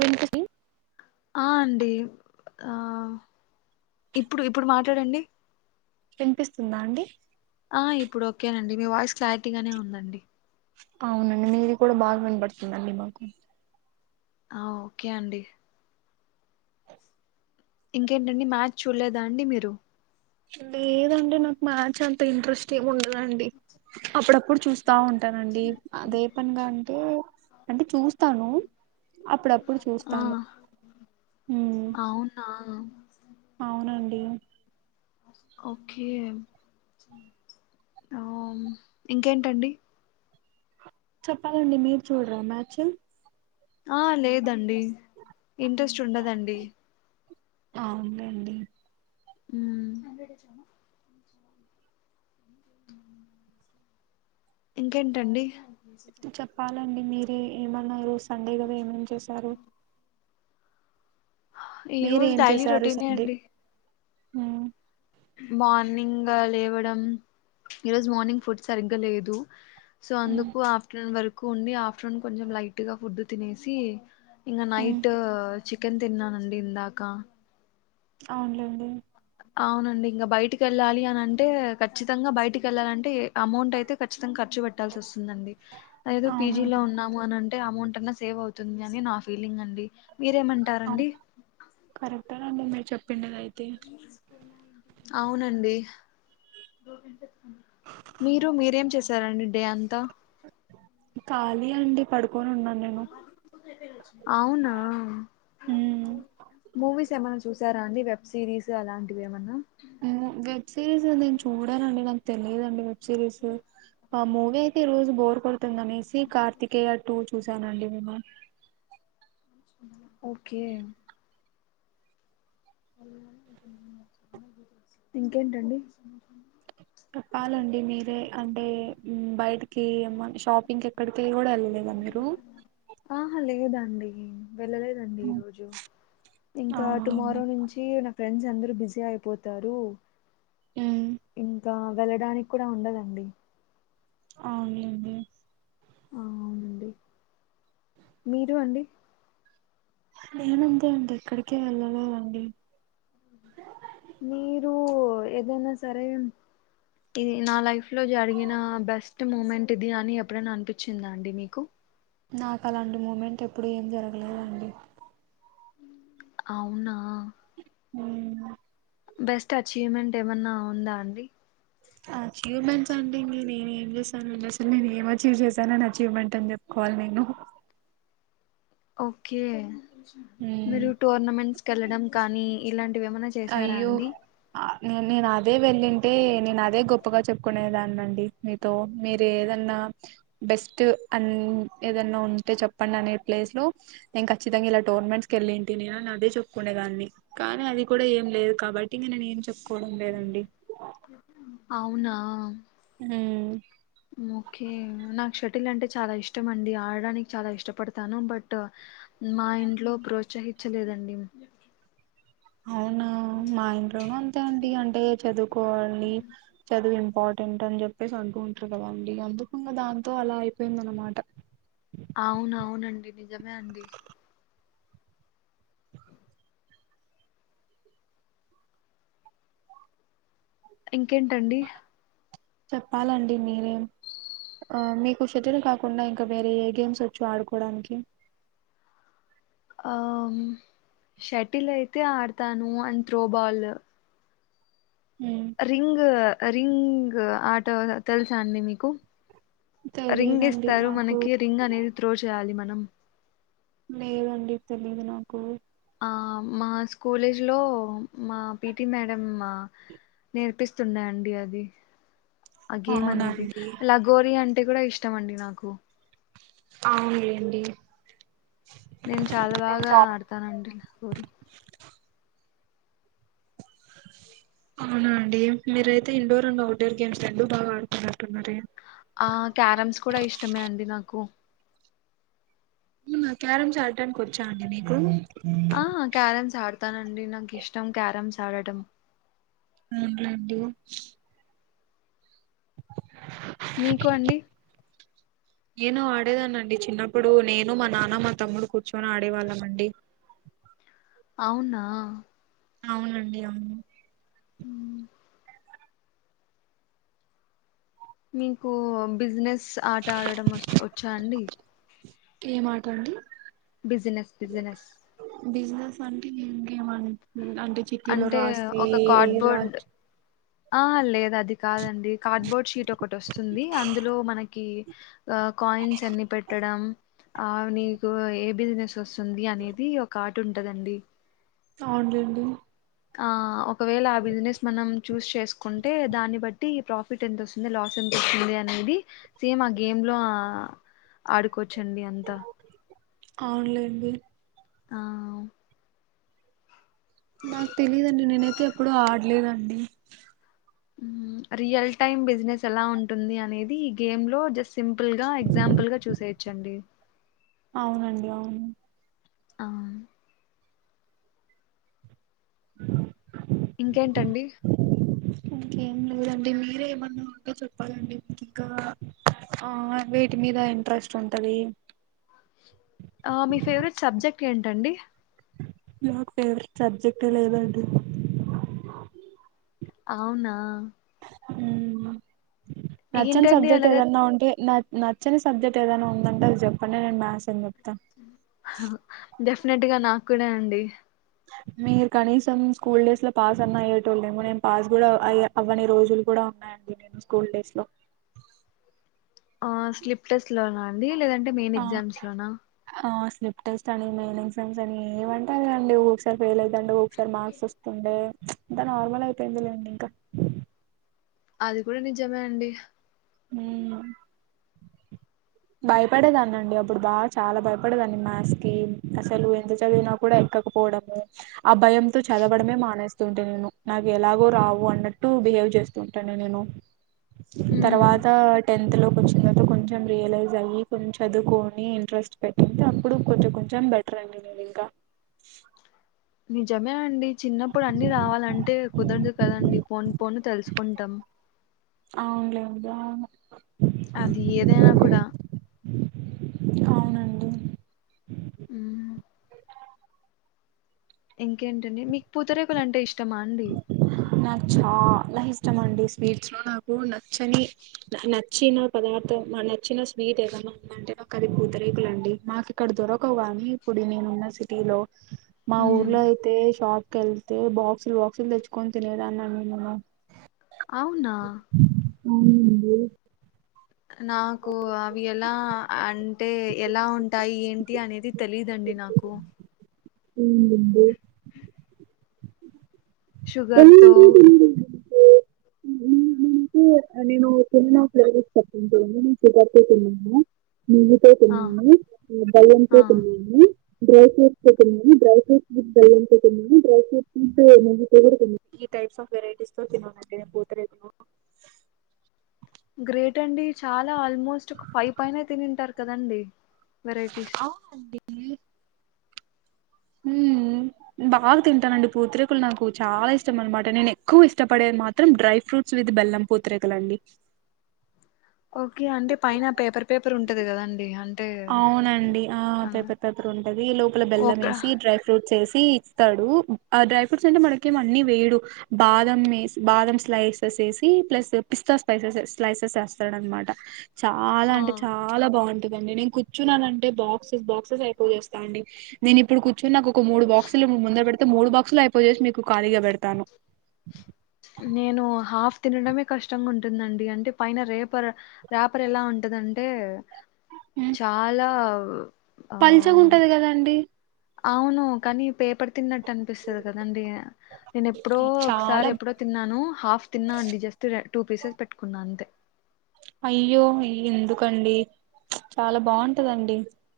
వినిపి ఆ అండి ఆ ఇప్పుడు ఇప్పుడు మాట్లాడండి వినిపిస్తుందా అండి అ ఇప్పుడు ఓకేనండి మీ వాయిస్ క్లారిటీగానే ఉందండి అవునండి మీది కూడా బాగా వినపడుతుందిండి మాకు ఆ ఓకే అండి ఇంకేంటండి మ్యాచ్ చూడలేదా అండి మీరు లేదంటే నాకు మ్యాచ్ అంత ఇంట్రెస్ట్ ఏ ఉండదండి అప్పుడప్పుడు చూస్త స్తా ఉంటానండి అదే పనిగా అంటే అంటే చూస్తాను అప్పుడప్పుడు ఆ చూస్తాను మ్ అవునా అవునండి మ్ ఓకే అ ఇంకేంటండి చెప్పాలండి మీరు చూడరా మ్యాచ్ ఆ లేదండి ఇంట్రెస్ట్ ఉండదండి అవుందండి మ్ ఇంకేంటండి [unintelligible] మీర ఏమన్న రో సండే కదా ఏమమి చేశారు ఈ రోజు డైలీ రొటీనే అండి ఆ మార్నింగ్ లేవడం, ఈరోజు మార్నింగ్ ఫుడ్ సరిగ్గా లేదు, సో అందుకు ఆఫ్టర్నూన్ వరకు ఉండి ఆఫ్టర్నూన్ కొంచెం లైట్గా ఫుడ్ తినేసి, ఇంకా మ్మ్ నైట్ చికెన్ తిన్నానండి ఇందాక అవునులేండి అవునండి ఇంకా బయటికి వెళ్ళాలి అని అంటే, ఖచ్చితంగా బయటికి వెళ్ళాలంటే అమౌంట్ అయితే ఖచ్చితంగా ఖర్ ర్చ పెట్టాల్సి వస్తుందండి ఏదేదో పీజీలో అవునండి ఉన్నాము అ అంటే అమౌంట్ అన్నా సేవ్ అవుతుంది అని నా ఫీలింగ్ అండి మీరేమంటారండి చెప్పిండది అయితే అవునండి మీరు మీరేం చేస్త సరే అండి డే అంతా ఖాళీ అండి పడు కోను ఉన్నా నేను అవునా మూవిస్ ఏమైన్నా చూసారా అండి వెబ్ సిరీస్ అలాంటివి ఏమన్నా వెబ్ సిరీస్ నేను చూడనండి నాకు తెలియదుండి వెబ్ సిరీస్ ఆ మూవీ అయితే ఈ రోజు బోర్ కొడుతుందని నమేసి కార్తికేయ టూ చూసానండి మేమ ఓకే ఇంకేంటండి చెప్పాలండి మీరే అంటే బయటికి షాపింగ్కి ఎక్కడికి కూడా వెళ్ళలేదా మీరు అండి వెళ్ళలేదండి ఈ రోజు ఇంకా అవునులేండి టుమారో నుంచి ఫ్రెండ్స్ అందరుూ బిజీ అయిపోతారు ఉమ్ ఇం త వెళ్ళడానికి కూడా ఉండదండి అవున్లెండి ఆ అవునండి మీరు అండి నేనుంతే అండి ఎక్కడికే వెళ్ళాల అండి మీరు ఏదైనా సరే ఇది నా లైఫ్ లో జరిగిన బెస్ట్ మూమెంట్ ఇది అని ఎప్పుడైనా అనిపించిందా అండి మీకు నాకు అలాంటి మూమెంట్ ఎప్పు ఇప్పుడు ఏం జరగలేదు అండి అవునా హ బెస్ట్ అచీవ్మెంట్ ఏమన్నా ఉందా అండి అచీవ్మెంట్స్ అంటేం నేను ఏం చేస్తానుండి అసలు నేను ఏం అచీవ్ చేశాను అని అచీవ్మెంట్ అని చెప్పుకోవాలి నేను ఓకే ఉమ్ మీరు టోర్నమెంట్స్ క వెళ్లడం కానీ ఇలాంటి వేమన్నా చేశారా అయ్యో అండి నేను అదే వెళ్ళింటే నేను అదే గొప్పగా చెప్పుకునేదాన్ని అండి మీతో మీరు ఏదన్నా బెస్ట్ అ ఏదన్నా ఉంటే చెప్పండి అనే ప్లేస్ లో నేను ఖచ్చితంగా ఇలా టోర్నమెంట్స్ కెళ్ళింటి నేను అని అదే చెప్పుకునేదాన్ని కానీ అది కూడా ఏం లేదు కాబట్టి ఇక నేను ఏం చెప్పును పోడం లేదండి అవునా ఉమ్ ఓఖే నాక్షక్షత్ర వాటిల్ అంటే చాలా ఇష్టం అండి ఆడడానికి చాలా ఇష్టపడతాను బట్ మా ఇంట్లో ప్రోత్సహించలేదండి అవునా మా ఇంట్లోన అంతే అండి అంటే చదువుకోవాలి చదివి. ఇంపార్టెంట్ అని చెప్పేసి అంటంటారు గద అందుకంగా దాంతో అలా అయిపోయింది అనమాట. అవున అవునండి నిజమే అండి ఇంకేంటండి. చెప్పాలండి మీరే ఆ మీకు చెటిల్ కాకుండా ఇంకా వేరే ఏ గేమ్స్ వొచ్చు ఆడుకోవడానికి. ఆ షటిల్ అయితే ఆడతాను అండ్ త్రోబాల్. ఉమ్. రింగ్ అ రింగ్. ఆటో తెలుసా అండి మీకు. రింగ్ తెలీదండి ఇస్తారు నాకు మనకి రింగ్ అనేది త్రో చేయాలి మన. న లేదండి తెలిదు నాకు. ఆ మా స్కూలేజ్లో మా పిటి మేడం మ నేర్పిస్తున్నాండి అది. అగేం అనేది అవునండి లగోరి అం. అది కూడా ఇష్టం నాకు. అవునులేండి. నేను చాలా నేను బాగా చాలా ఆడతానండి ఊరి. అవునా అండి మీరయితే ఇండోర్ అండ్ అవుట్డోర్ గేమ్స్ రెండూ బాగా ఆడుతు న్నట్టున్నారె. ఆ క్యారమ్స్ కూడా ఇష్టమే అండి నాకు. అ క్యారంమ్స్ ఆడానికి వచ్చా అండి నీకు. ఆ క్యారమ్స్ ఆడు. అనండి నాకు ఇష్టం క్యారంమ్స్ ఆడటం. [unintelligible] మీకు అండి. నేను ఆడేదాన అండి చిన్నప్పుడు నేను మా నాన్న మా తమ్ముడు కూర్చొని ఆడేవాళ్ళం అండి. అవునా. అవునండి అవును. హ మీకు బిజినెస్ ఆట ఆడడం వొచ్చా అండి. ఏ మాటండి. Business business. బిజినెస్ అంటే గేమ మ. అంటే చిటీలో అంటే రాస్తే ఒక రాజ. కార్డ్బోర్డ్ ఆ లేదు అది కాదండి, కార్డ్బోర్డ్ షీట్ ఒకటి వస్తుంది, అందులో మనకి ఆ కాయిన్స్ ఎన్ని పెట్టడం. ఆ నీకు ఏ బిజినెస్. వస్తుంది అనేది ఒక అర్ట్. ఎట్ంటదండి. అవులేండి. ఆ ఒకవేళ ఆ బిజినెస్ మనం చూసీ చేసుకుంటే, దాన్ని బట్టి ప్రాఫిట్ ఎంతొస్తుంది లాస్ ఎంతొస్తుంది అనేది, సేమ్ ఆ గేమ్ లో ఆడుకోవచ్చండి అంత. అవునులేండి ఆ నాకు తెలియదండి నేనైతే ఎప్పుడూ ఆడలేదండి రియల్ టైమ్ బిజినెస్ ఎలా ఉంటుంది అనేది ఈ గేమ్ లో జస్ సింపుల్ గా ఎగ్జాంపుల్ గా చూసేయి చండి అవునండి అవును అవున్ ఇంకేంటండి ఇంకేం లేదండి మీరే ఏమన్నా ఉంటే చెప్పాలండి మీకు ఇంకా ఆ వేటి మీద ఇంట్రెస్ట్ ఉంటది ఆ మీ ఫేవరెట్ సబ్జెక్ట్ ఏంటండి నాకు ఫేవరెట్ సబ్జెక్ట్ ఏ లేదండి అవునా మ్మ్ నచ్చని ఏంటండి సబ్జెక్ట్ అలాగా ఏదన్నా ఉంటే న నచ్చిని సబ్జెక్ట్ ఏదైనా ఉందంటే అది చెప్పండి నేను మ్యాథ్స్ అని చెప్తా హా డెఫ్ డెఫినెట్ గా నాకు కూడా అండి మీరు కనీసం స్కూల్ డేస్ లో పాస్ అన్న అయ్యేటోళ్ళేమో నేను పాస్ కూడా ఆయా అవ్వని రోజులు కూడా ఉన్నాయండి నేను స్కూల్ డేస్ లో ఆ స్లిప్ టెస్ట్ లా నా అండి లేద అంటే మెయిన్ ఆ ఎగ్జామ్స్ లోనా ఆ స్లిప్ టెస్ట్ అని మెయిన్ ఎగ్జామ్స్ అని ఏమంటాదండి ఒొక్కసారి ఫెయిల్ అవుతుండి ఒక్కసారి మార్క్స్ వస్తుండే అంత నార్మల్ అయిపోయిందిలేండి ఇంకా అది కూడా నిజమే అండి భయపడేదాన్ని అండి అప్పుడు బా చాలా భయపడేదాన్ని మ్యాథ్స్ కి అసలు ఎంత చదివినా కూడా ఎక్కకపోవడము ఆ భయంతో చదవడమే మానేస్తుంటే నేను నాకు ఎలాగో రావు అన్నట్టు బిహేవ్ చేస్తుంటాను నేను ఉమ్ తర్వాత్ టెన్త్ లోకి వచ్చిన తర్వాత కొంచెం రియలైజ్ అయ్యి కొంచ చదువుకొని ఇంట్రెస్ట్ పెట్టింట అప్పుడు కొంచెం కొంచెం బెటర్ అండి నేను ఇంకా నిజమే అండి చిన్నప్పుడు అన్ని రావాలంటే కుదరదు కదండి పోను పోను తెలుసుకుంటాం అవునులేండి గాను అది ఏదైనా కూడా అవునండి హుమ్ ఇంకేంటండి మీకు పూతరేకులు అంటే ఇష్ నాకు చాలా ఇష్టం అండి స్వీట్స్ లో నాక్ నాకు నచ్చని నచ్చిన పదార్థం నచ్చిన స్వీట్ ఏదైన్నా ఉందంటే ఒక అది పూతరేకులుండి మాకు ఇక్కడ దొరకవు గానీ ఇప్పుడు నేనున్న సిటీలో మా ఉమ్ ఊర్లో అయితే షాక్ కల్ తే బాక్సు లు బా క్సు లు తెచ్చు కొని తినేదాన్న నేనునా అవునా అవును ఏ నాకు అవి ఎలా అంటే ఎలా ఉంటాయి ఏంటి అనేది తెలీయదండి నాకు ఎందండీ షుగర్ తో నేతే నేను చినా ఫ్లేవర్స్ చెప్పించడి నేను సపార్తోతున్నాను నువుతో ఆ కొన్నాను ఆ భయంతో కొన్నాను డ్రై ఫ్రూట్స్ పెతున్నాం డ్రై ఫ్రూట్స్ బ బయ్యం పెతుందిన్నాడి డ్రై ఫ్రూట్స్ బ ఈ టైప్స్ ఆఫ్ వెరైటీస్ తో తినాలి అండి పూత రేకులు గ్రేట్ అండి చాలా ఆల్మోస్ట్ ఒక ఫైవ్ పైన తినింటారు కదండి వెరైటీస్ అవుననండి ఉ బాగా తింటానండి పూత్రేకలు నాకు చాలా ఇష్టం అనమాట, నేను ఎక్కువ ఇష్టపడేది మాత్రం డ్రై ఫ్రూట్స్ విత్ బెల్లం పూత్రకలు అండి. ఓకే అంటే పైన పేపర్ పేపర్ ఉంటది కదాండి అ అవునండి ఆ పేపర్ పేపర్ ఉంటది లోపల బెల్లం ఒక వేసి డ్రై ఫ్రూట్స్ వేసి సి ఇస్తాడు ఆ డ్రై ఫ్రూట్స్ అంటే మనకేమ అన్ని వేయడు బాదం వే బాదం స్లైసెస్ వేసి ప్లస్ పిస్తా స్పైసెస్ స్లైసెస్ వేస్తాడు అనమాట. చాలా ఆ అంటే చాలా బాగుంట [unintelligible] కూర్చున్నాను అంటే బాక్సెస్ బాక్సెస్ అయిపో చేస్తా అండి నేను ఇప్పుడు కూర్చుని కు ఒక మూడు బాక్షులు ముందు పె అతే మూడు బాక్సులు అయిపోయేసి మీకు ఖాళీగా పెడతాను నేను హాఫ్ తినడమే కష్టంగా ఉంటుందండి అంటే పైన రేపర్ రేపర్ ఎలా ఉంటందంటే ఉమ్, చాలా ఆ పల్చగా ఉంటది కదాండి అవును కానీ పేపర్ తిన్న అనిపిస్తుంది కదండి నేను ఎప్పుడో ఒకసారి చాలా ఎప్పుడో తిన్నాను హాఫ్ తిన్నా అండి జస్ట్ టూ పీసెస్ పెట్టుకున్నా అంతే అయ్యో అయ్య ఎందుకండి, చాలా బాగుంటదండి,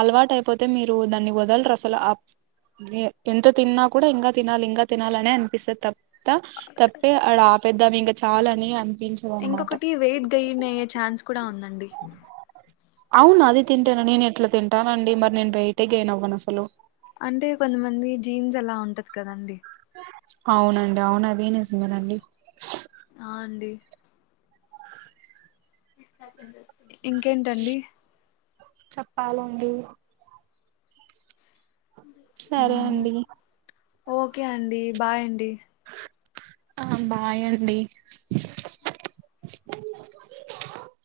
అలవాటు అయిపోతే, మీరు దాన్ని వదలరు అసలు ఎంత తిన్నా కూడా ఇంకా తినాలి, ఇంకా తినాలినే అనిపిస్తుంది తప్ప త తప్పే ఆడ ఆపిద్దాం ఇంకా చాలని అ ఎంగ కుటి వెయిట్ గైన్ అ ఛాన్స్ కూడా ఉందండి అవును అది తింటాను, నేను ఎట్లా తింటానండి, మరి నేను వెయటే గయన్ అవ్వను అసలు ఎలా ఉంటది కదండి అవునండి అవును అదే నిజమేనండి ఆ అండి ఇంకేంటండి చెప్పాలండి సరే అండి ఓకే అండి బాయ్ అండి ఆ బాయ్ అండి